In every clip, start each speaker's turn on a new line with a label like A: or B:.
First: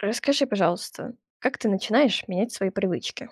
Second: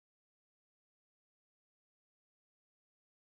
A: Расскажи, пожалуйста, как ты начинаешь менять свои привычки?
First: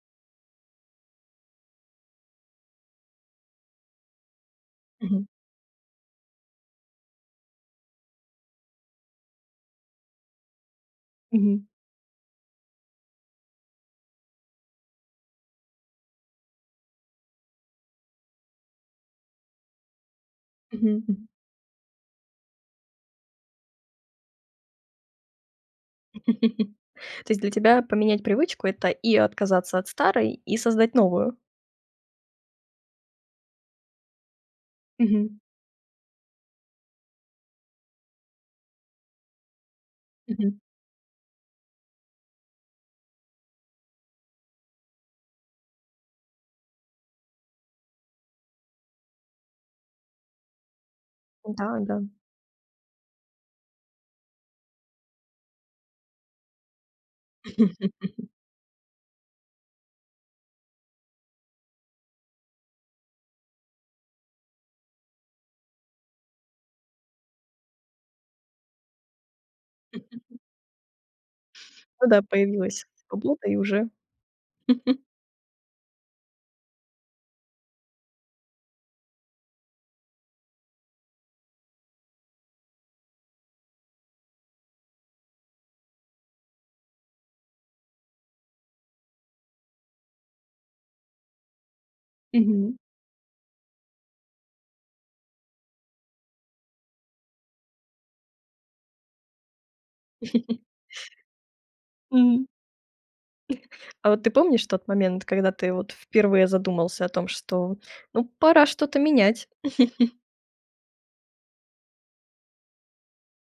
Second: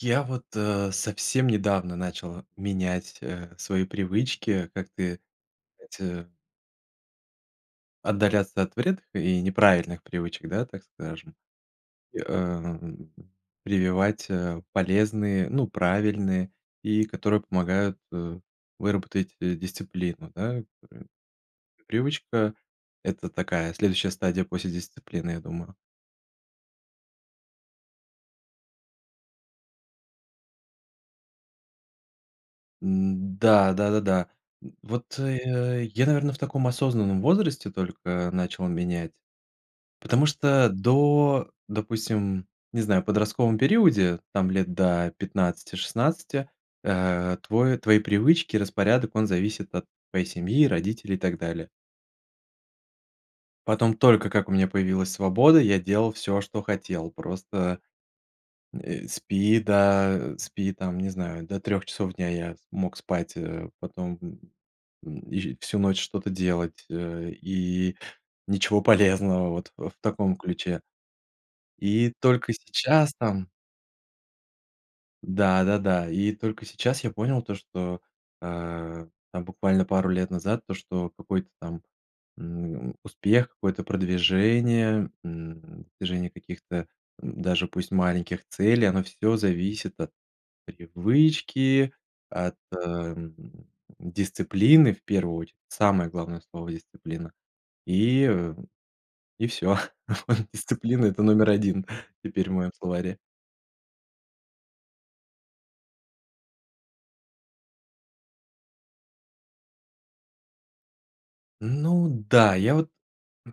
B: Я вот, э, совсем недавно начал менять, э, свои привычки, как ты,
A: Мгм.
B: эти отдаляться от вредных и неправильных привычек, да, так скажем,
A: Мгм.
B: и, эм, прививать, э, полезные, ну, правильные, и которые помогают, э, выработать, э, дисциплину, да, м.
A: Мгм, м.
B: Привычка- это такая следующая стадия после дисциплины, я думаю.
A: То есть для тебя поменять привычку- это и отказаться от старой, и создать новую?
B: М, да, да-да-да. М, вот,
A: Мгм.
B: э, я, наверное, в таком осознанном возрасте только начал менять, потому
A: Мгм.
B: что, до, допустим, не знаю, в подростковом периоде, там, лет до 15-16, э, твой твои привычки, распорядок- он зависит от твоей семьи, родителей и так
A: Да,
B: далее.
A: да.
B: Потом, только как у меня появилась свобода, я делал всё, что хотел. Просто, м, э, спи до, спи, там, не знаю, до 3 часов дня я с мог спать, э, потом, м м, и всю ночь что-то делать, э, и ничего полезного, вот ф в таком ключе.
A: Ну
B: И
A: да,
B: только
A: появилась
B: сейчас
A: свобода,
B: там
A: и уже.
B: Да, да-да, и только сейчас я понял то, что, а, там буквально пару лет назад, то, что какой-то там, м, успех, какое-то продвижение, м, движение каких-то, м, даже пусть маленьких целей- оно всё зависит от привычки, от,
A: Мгм.
B: ам, дисциплины, в первую очередь. Самое главное слово- дисциплина. И э. И всё. Дисциплина это номер 1
A: М.
B: теперь в моем словаре.
A: А вот ты помнишь тот момент, когда ты, вот, впервые задумался о том, что, ну, пора что-то менять?
B: Ну да, я вот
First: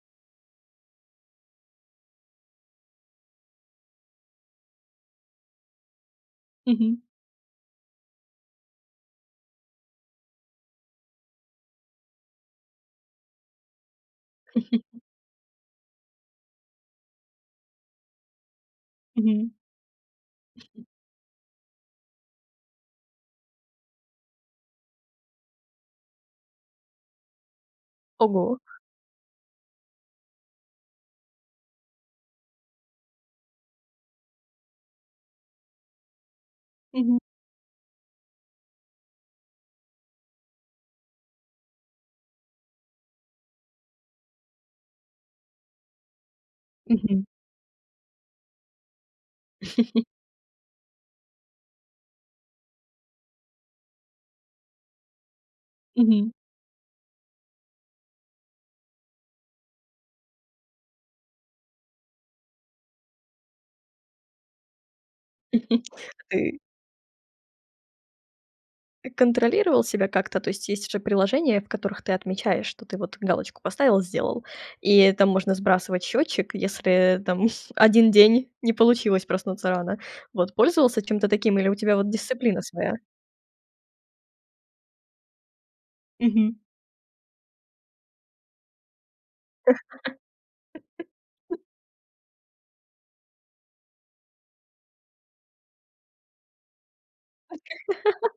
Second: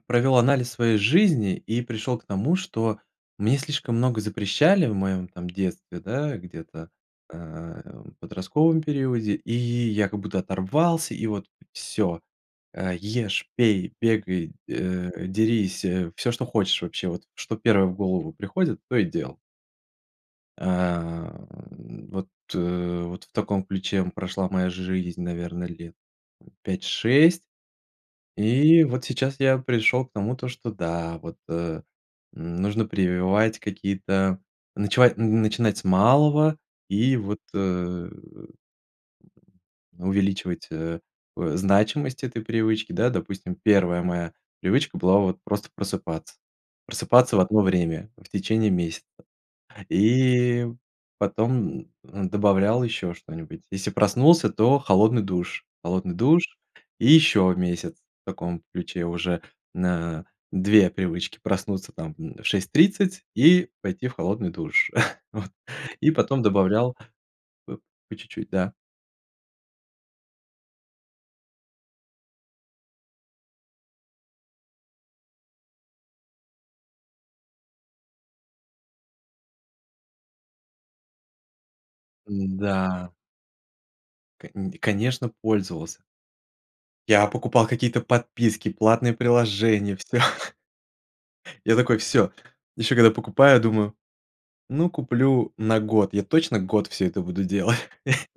B: провёл анализ своей жизни, и пришёл к тому, что мне слишком много запрещали в моем, там, детстве, да, где-то,
A: Мгм.
B: а, в подростковом периоде, и я как будто оторвался и вот всё. Э, ешь, пей, бегай, э, дерись, э, всё, что хочешь вообще. Вот, что первое в голову приходит, то и делал.
A: Мгм.
B: А, н вот, э, вот в таком ключе, м, прошла моя жизнь, наверно, лет, м, 5-6.
A: Ого.
B: И вот сейчас я пришел к тому то, что, да, вот, а, м, нужно прививать какие-то ночевать н начинать с малого, и
A: Мгм.
B: вот, э, м, увеличивать, э, о значимость этой привычки. Да, допустим, 1 моя привычка была- вот просто просыпаться.
A: Мгм.
B: Просыпаться в одно время в течение месяца. И потом, м, добавлял еще что-нибудь. Если проснулся, то холодный душ. Холодный
A: Мгм.
B: душ и еще месяц в таком ключе, уже на 2 привычки проснуться, там, м, в 6:30 и пойти в холодный душ, вот. И
A: А
B: потом
A: ты
B: добавлял по чуть-чуть, да.
A: Ты контролировал себя как-то? То есть же приложения, в которых ты отмечаешь, что ты вот галочку поставил, сделал, и там можно сбрасывать счётчик, если, там, 1 день не получилось проснуться рано. Вот, пользовался чем-то таким или у тебя, вот,
B: М,
A: дисциплина своя?
B: да. Конь конечно, пользовался.
A: Мгм.
B: Я покупал какие-то подписки, платные приложения всё. Я такой: всё. Еще когда покупаю, думаю: ну, куплю на год. Я точно год всё это буду делать.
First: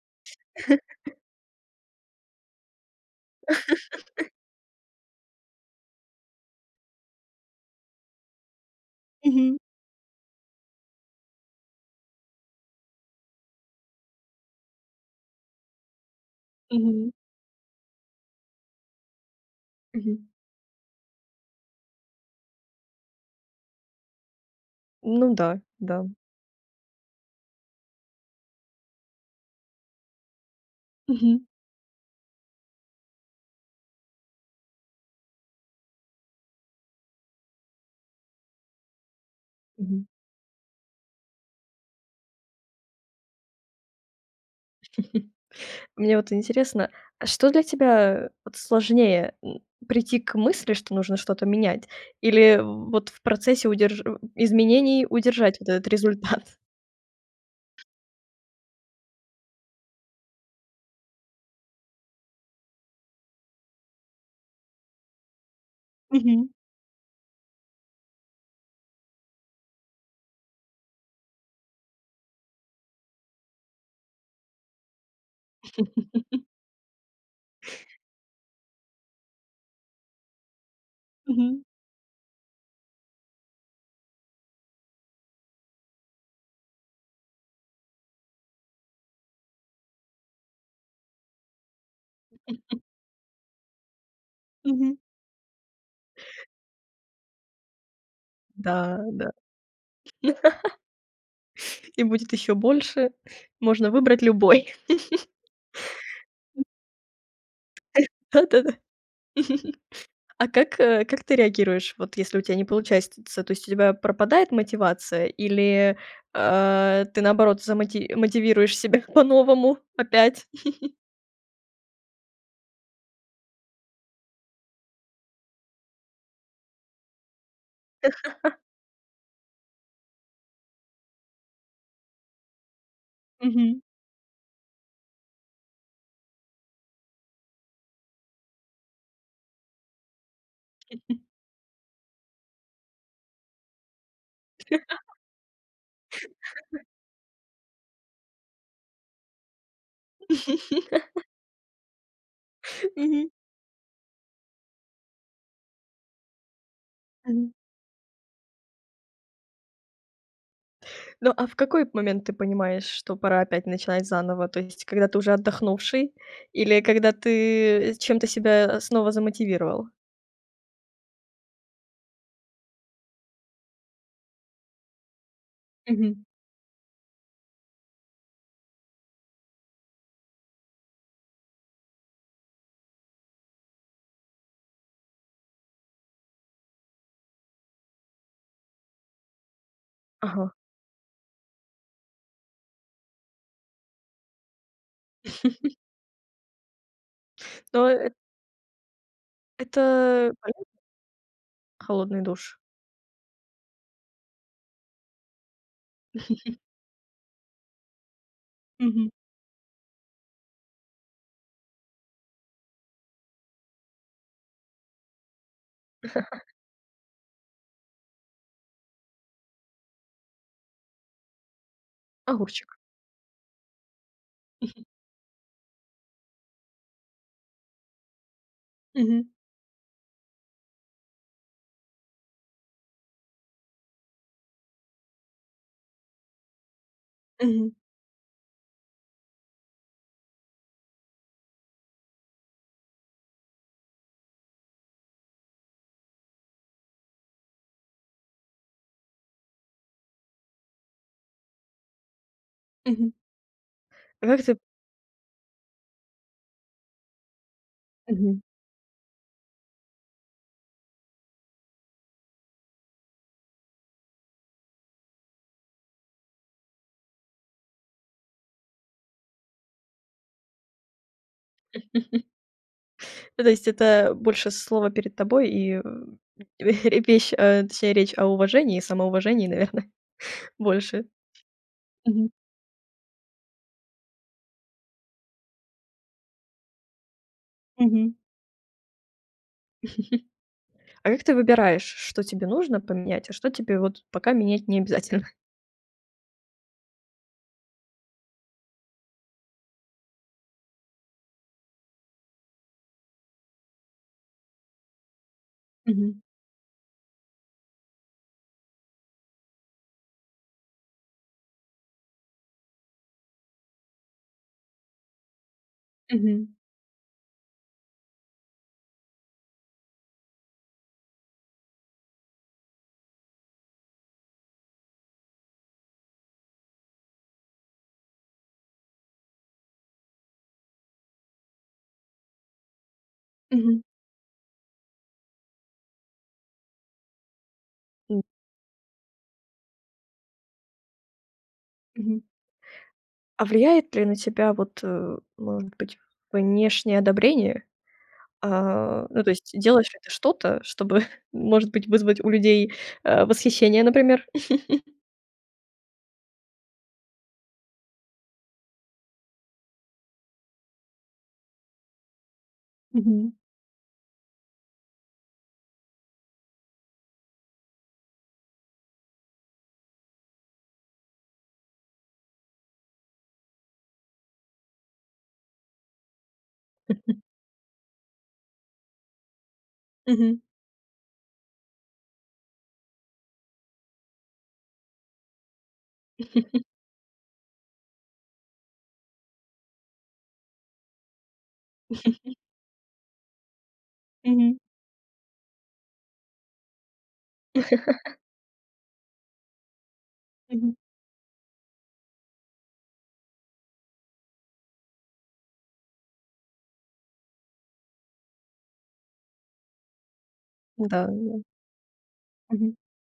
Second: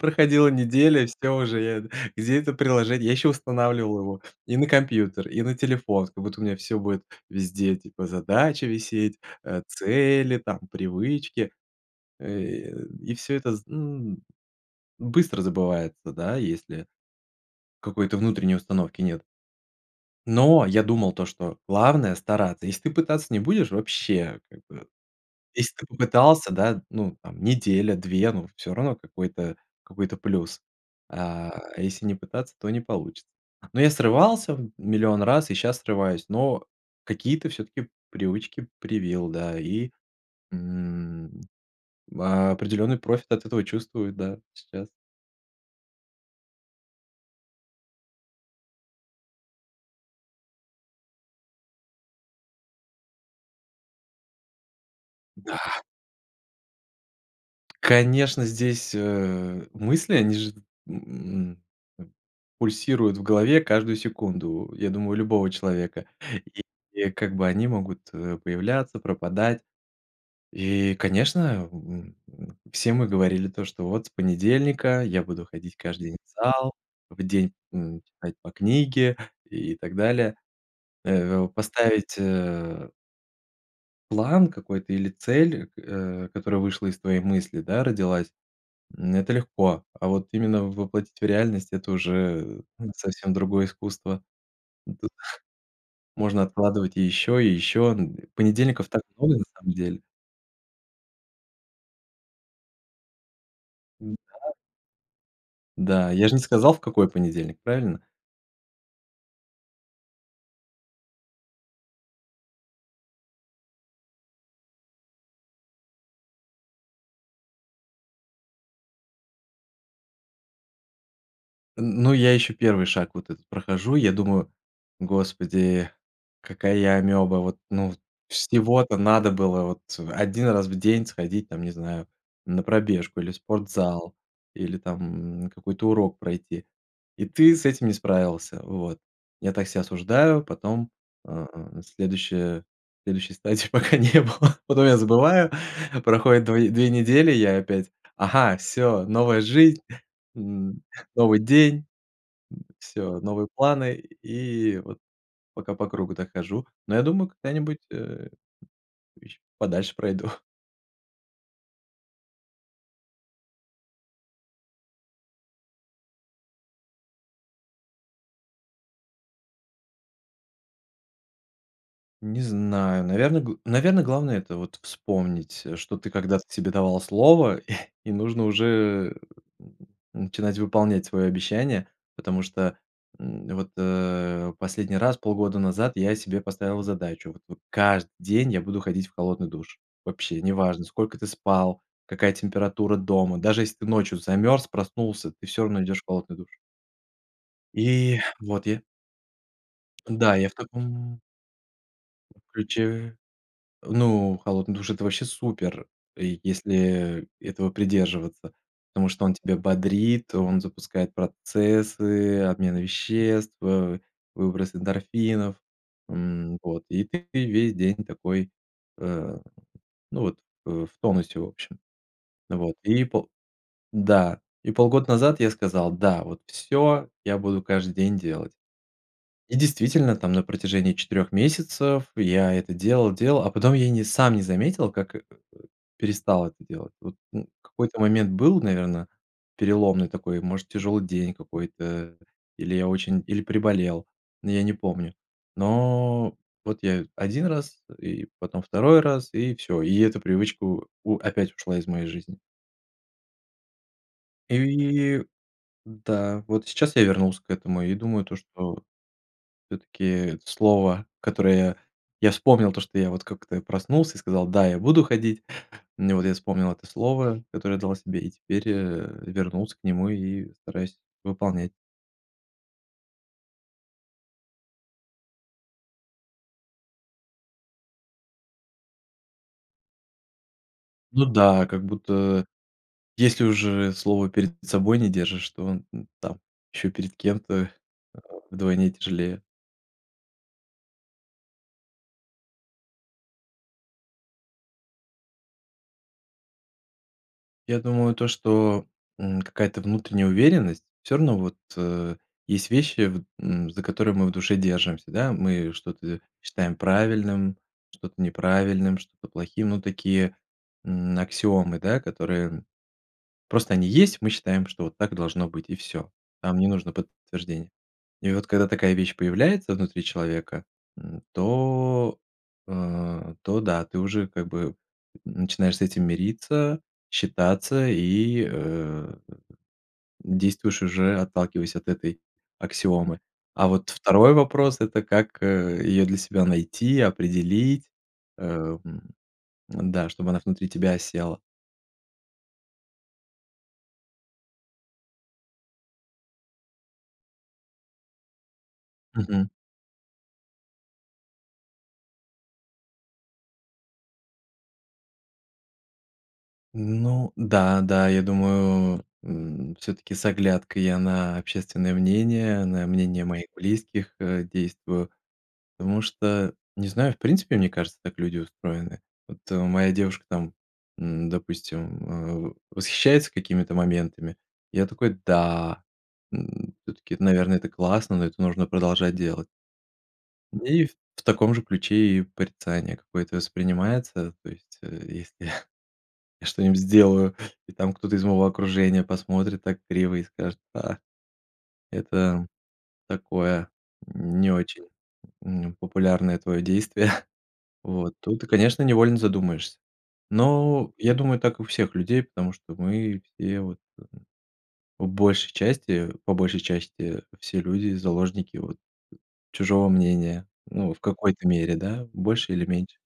B: Проходила неделя, всё уже, я эт Где это приложение? Я еще устанавливал его и на компьютер, и на телефон. Как будто у меня всё будет везде, типа, задачи висеть,
A: Мгм.
B: а, цели, там, привычки. Э, и и всё это зн Быстро забывается, да, если
A: Мгм.
B: какой-то внутренней установки нет.
A: Мгм.
B: Но я думал, то что главное- стараться. Если ты пытаться не будешь, вообще, как бы.
A: Ну да,
B: Если ты
A: да.
B: попытался, да, ну, там, неделя-две, ну всё равно какой-то какой-то плюс.
A: Мгм.
B: А если не пытаться, то не получится. Ну я срывался в 1000000 раз, и щас срываюсь, но какие-то всё-таки привычки привил, да, и,
A: Мгм.
B: м. Определенный профит от этого чувствую, да, сейчас.
A: Мне вот интересно, а что для тебя, вот, сложнее: м, прийти к мысли, что нужно что-то менять, или в, вот, в процессе удерж м, изменений удержать вот
B: Да!
A: этот результат?
B: Конечно, здесь, э, мысли, они же т м, м, пульсируют в голове каждую секунду, я думаю, у любого человека,
A: Мгм.
B: и и, как бы, они могут, э, появляться, пропадать. И, конечно, м, все мы говорили то, что вот с понедельника я буду ходить каждый день в зал, в день, м, читать по книге, и так далее, э.
A: Мгм.
B: Поставить, э план какой-то или цель, а, которая вышла из твоей мысли, да, родилась, м, это легко, а вот именно воплотить в реальность- это уже, э, совсем другое искусство,
A: Мгм.
B: да. Можно откладывать и ещё, и ещё, ну. Понедельников
A: Да,
B: так
A: да.
B: много на самом деле.
A: И будет ещё больше. Можно
B: Ну
A: выбрать
B: да.
A: любой.
B: Да. Я ж не сказал, в какой понедельник, правильно?
A: Да-да-да. А как, э, как ты реагируешь, вот если у тя не получается? То есть у тебя пропадает мотивация или, а, ты наоборот замоти мотивируешь себя по-новому опять?
B: Н ну, я еще 1 шаг вот этот прохожу. И я думаю: "Господи, какая я амеба, вот, ну". Всего-то надо было вот 1 раз в день сходить там, не знаю, на пробежку или в
A: Мгм.
B: спортзал, или там какой-то урок пройти. И ты с этим не справился, вот. Я так себя осуждаю, потом, а, на следующей следующей стадии пока не было. Потом я забываю, проходит два две недели, я опять: "Ага, всё, новая жизнь", м, новый день, м, всё,
A: Мгм.
B: новые планы. И вот пока по кругу так хожу. Но я думаю,
A: Мгм.
B: когда-нибудь, э, еще подальше пройду.
A: Ну, а в какой от момент ты понимаешь, что пора опять начинать заново? То есть когда ты уже отдохнувший, или когда ты, э, чем-то себя, а, снова замотивировал?
B: Не знаю. Наверно, гл наверно, главное- это вот вспомнить, э, что ты
A: Мгм.
B: когда-то себе давал слово, и нужно уже, м, начинать выполнять свое обещание, потому что, м, вот, э, последний раз полгода назад я себе поставил задачу. Вот вот каждый день я буду ходить в холодный душ. Вообще,
A: Ага.
B: неважно, сколько ты спал, какая температура дома. Даже если ты ночью замерз, проснулся, ты всё равно идешь в холодный душ.
A: Но, э
B: И вот я
A: это.
B: да, я в
A: [unintelligible]
B: таком
A: Холодный душ.
B: ключе. Ну, холодный душ- это вообще супер. И если этого придерживаться,
A: Мгм.
B: потому что он тебя бодрит, он запускает процессы, обмен веществ, ва выброс эндорфинов. М, вот и ты ве весь день такой, э, ну вот, э, в тонусе, в общем. Вот
A: Огурчик.
B: и пол да. И полгода назад я сказал: "Да, вот всё. Я буду каждый день делать".
A: Мгм.
B: И действительно, там на протяжении 4 месяцев я это делал-делал. А потом я не сам не заметил, как э, э, перестал это делать. Вот, ну, в
A: Мгм.
B: какой-то момент был, наверное, переломный такой, может, тяжелый день какой-то, или я очень или приболел. Ну я не помню. Но вот я 1 раз и потом 2 раз, и всё. И эту привычку у опять ушла из моей жизни.
A: Мгм. А как ты
B: И да. Вот сейчас я вернулся к этому и думаю, то
A: Мгм.
B: что всё-таки слово, которое я я вспомнил, то что я вот как-то проснулся и сказал: "Да, я буду ходить!" Ну вот я вспомнил это слово, которое дал себе, и теперь, э, вернулся к нему и стараюсь выполнять.
A: Ну, то есть это больше слово перед тобой, и, э, и репещь точнее, речь о уважении и самоуважении, наверное, больше.
B: Ну да, как
A: Мгм.
B: будто если уже слово перед собой не держишь, то, ну, там, еще перед кем-то
A: Мгм.
B: вдвойне тяжелее.
A: А как ты выбираешь что тебе нужно поменять, а что тебе, вот, пока менять не обязательно?
B: Я думаю, то что, м, какая-то внутренняя уверенность. Всё равно, вот, э, есть вещи, вот, м, за которые мы в душе держимся, да. Мы что-то
A: Мгм.
B: считаем правильным, что-то неправильным, что-то плохим. Ну, такие, м, аксиомы, да, которые просто они есть, и мы считаем, что вот так должно быть, и всё.
A: Мгм.
B: Там не нужно подтверждение. И вот когда такая вещь появляется внутри человека, м, то, э, то да. Ты уже как бы, м, начинаешь с этим мириться, считаться и, э, действуешь уже, отталкиваясь от этой аксиомы. А
A: Мгм.
B: вот 2 вопрос- это как, э, её для себя найти, определить,
A: М.
B: э, м, м-да, чтобы она внутри тебя осела.
A: Мгм. А влияет ли на тебя, вот, э, может быть, внешнее одобрение? А, ну, то
B: Мгм.
A: есть делаешь ли ты что-то, чтобы, может быть, вызвать у людей, э, восхищение, например?
B: Ну да, да. Я думаю, м, всё-таки с оглядкой я на общественное мнение, на мнение
A: Мгм.
B: моих близких, э, действую. Потому что, не знаю, в принципе, мне кажется, так люди устроены. Вот, э, моя девушка, там, м, допустим, э, во восхищается какими-то моментами. Я такой: "Да! М, всё-таки, наверное, это классно, ну это нужно продолжать делать".
A: Мгм.
B: И в в таком же ключе и порицание какое-то воспринимается. То есть, э, если я что-нибудь сделаю и там кто-то из моего окружения посмотрит так криво и скажет: "А, это такое, м, не
A: Мгм.
B: очень, м, популярное твое действие". Вот, тут, и конечно, невольно задумаешься.
A: Мгм.
B: Но я думаю, так и у всех людей, потому что мы все вот, в большей части, по большей части, все люди заложники вот, м, чужого мнения.
A: Да
B: Ну, в
A: да.
B: какой-то мере, да, в больше или
A: Мгм.
B: меньше.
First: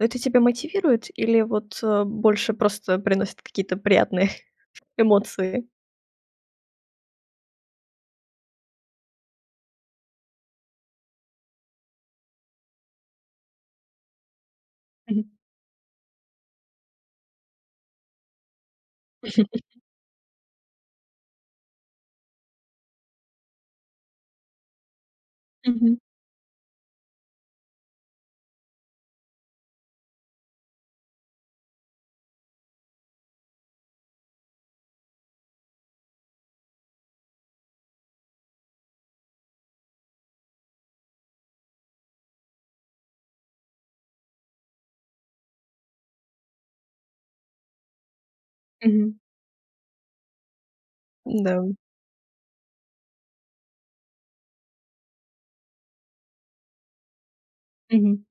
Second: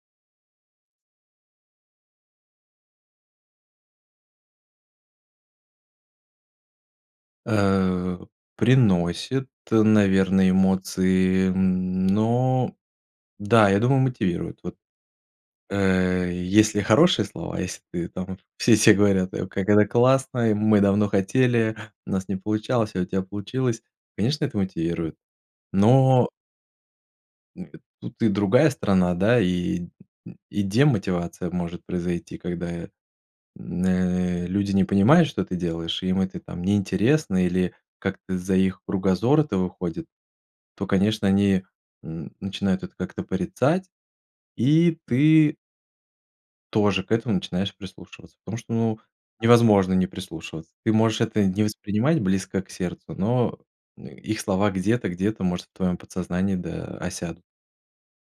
A: Но это тебя мотивирует или, вот, э, больше просто приносит какие-то приятные эмоции?
B: Э, приносит, наверное, эмоции, м, но, да, я думаю, мотивирует. Вот,
A: Мгм.
B: э, если хорошие слова, если ты там все все говорят: "Как это классно, мы давно хотели! У нас не получалось, а у тебя получилось". Конечно это мотивирует.
A: Мгм.
B: Но [unintelligible] Тут и другая сторона, да и, и демотивация может произойти, когда, м, э, люди не понимают, что ты делаешь, и им это там неинтересно или как-то за их кругозора это выходит, то, конечно, они, м, начинают это как-то порицать, и ты тоже к этому начинаешь прислушиваться, потому что, ну,
A: Мгм.
B: невозможно не прислушиваться. Ты можешь это не
A: М-да.
B: воспринимать близко к сердцу, но, э, их слова где-то где-то, может, в твоем подсознании да осядут.
A: Мгм.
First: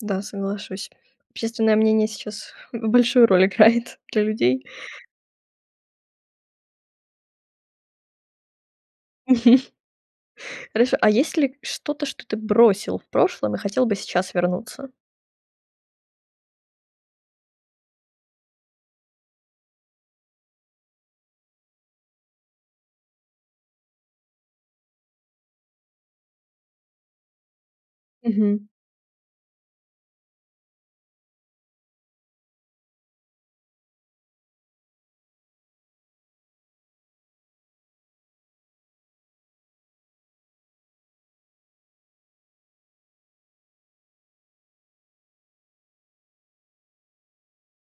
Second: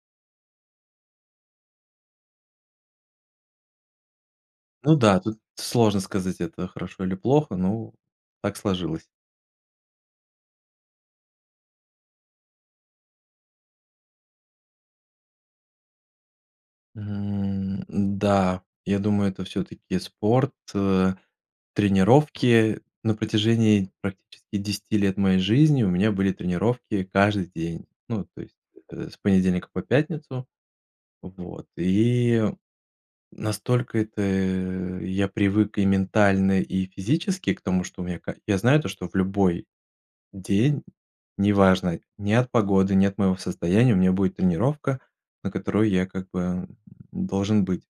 A: Да, соглашусь. Общественное мнение сейчас большую роль играет для людей.
B: Ну да, тут сложно сказать, это хорошо или плохо, но так сложилось.
A: Хорошо. А есть ли что-то, что ты бросил в прошлом и хотел бы сейчас вернуться?
B: Мгм, да, я думаю, это всё-таки спорт, э, тренировки. На протяжении практически 10 лет моей жизни у меня были тренировки каждый день. Ну, то есть,
A: Мгм.
B: э, с понедельника по пятницу. Вот и настолько это я привык и ментально, и физически к тому, что у меня каль я знаю, то, что в любой день, неважно, ни от погоды, ни от моего состояния, у меня будет тренировка, на которую я, как бы, должен быть.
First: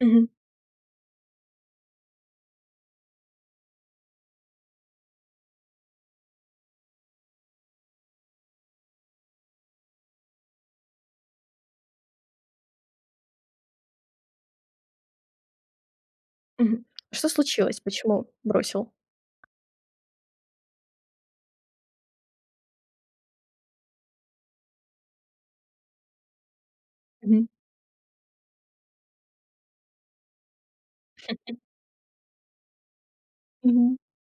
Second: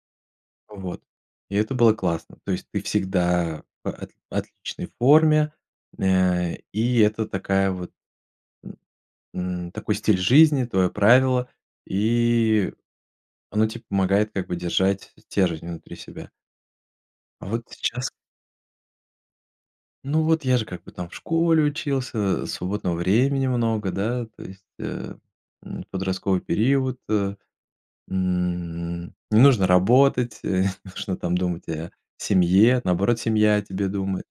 A: Мгм.
B: Вот, и это было классно. То есть ты всегда в ат в отличной форме, м, э, и это такая вот, м м, такой стиль жизни, твоё правило, и оно те помогает, как бы, держать стержень внутри себя.
A: Мгм. А что
B: А вот
A: случилось?
B: сейчас
A: Почему бросил?
B: Ну, вот я же как бы там в школе учился, свободного времени много, да, то есть, э, м, подростковый период.
A: Мгм.
B: М, не нужно работать, не нужно там думать о семье, наоборот, семья о тебе
A: Мгм.
B: думает.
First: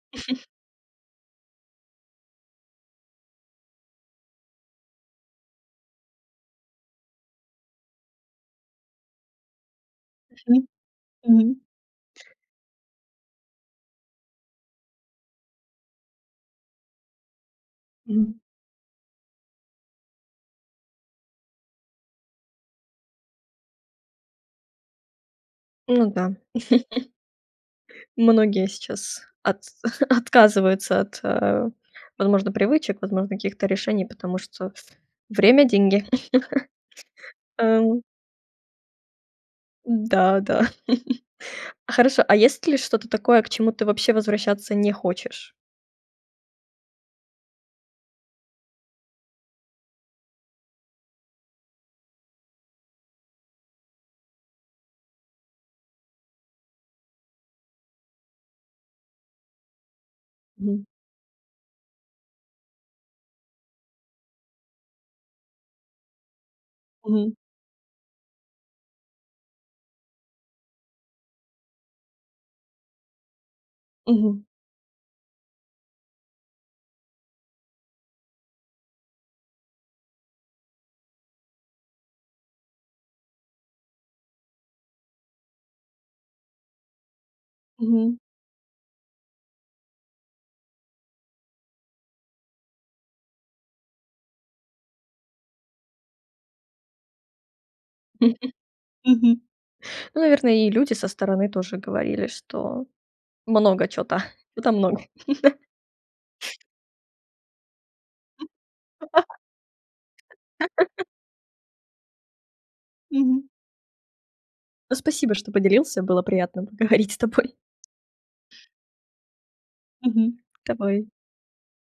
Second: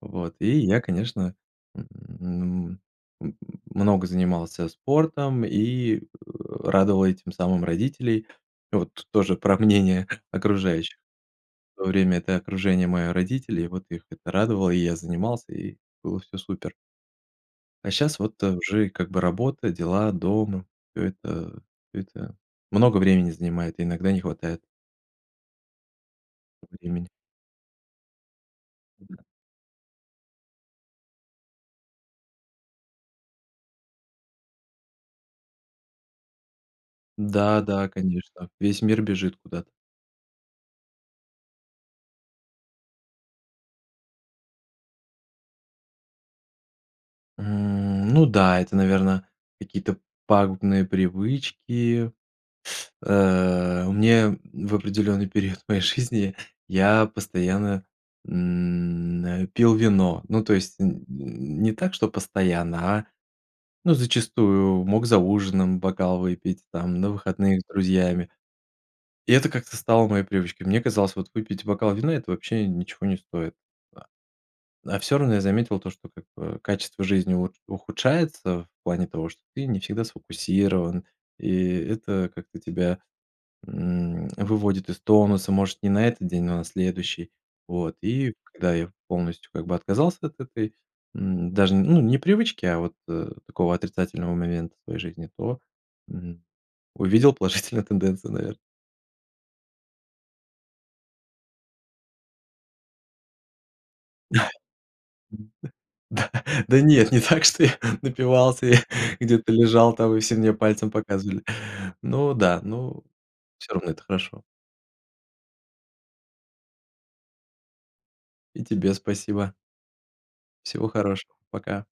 B: Вот, и я, конечно, м, м много занимался спортом и, э, радовал этим самым родителей. И вот тоже про мнение
A: Мгм,
B: окружающих.
A: мгм.
B: В то время это окружение- мои родители, и вот их это радовало, и я занимался, и было всё супер. А щас
A: Мгм.
B: вот уже и, как бы, работа, дела, дом, это это много времени занимает, иногда не хватает.
A: Ну да.
B: Ко времени.
A: Многие сейчас от отказываются от, э, возможно, привычек, возможно, каких-то решений, потому что "время- деньги".
B: Да да,
A: Эм.
B: конечно, весь мир бежит куда-то.
A: Да да. Хорошо, а есть ли что-то такое, к чему ты вообще возвращаться не хочешь?
B: М, ну да, это, наверно, какие-то пагубные привычки, а, мне в определенный период моей жизни я постоянно, м, э, пил вино. Ну, то есть
A: Мгм.
B: н н не так, что постоянно, а, ну, зачастую мог за ужином бокал выпить, там, на
A: Мгм.
B: выходных с друзьями. И это как-то стало моей привычкой. Мне казалось, вот выпить бокал вина- это вообще ничего не стоит.
A: Мгм.
B: А всё равно я заметил то, что, как бы, качество жизни ут ухудшается в плане того, что ты не всегда сфокусирован, и это как-то тебя, м, выводит из тонуса. Может, не на этот день, но на следующий. Вот
A: Мгм.
B: и когда я полностью, как бы, отказался от этой, м, даже ну не привычки, а вот, э, такого отрицательного момента своей жизни, то, м, увидел положительную тенденцию, наверно.
A: Мгм. Ну, наверное, и люди со стороны тоже говорили, что много чё-то, чё-то много.
B: [unintelligible] Да, да нет, не так, что я напивался я где-то лежал там, и все мне пальцем показывали. Но да, но,
A: Мгм.
B: всё равно это хорошо.
A: Ну, спасибо, что поделился. Было приятно поговорить с тобой.
B: И тебе спасибо.
A: Мгм,
B: Всего
A: давай.
B: хорошего, пока.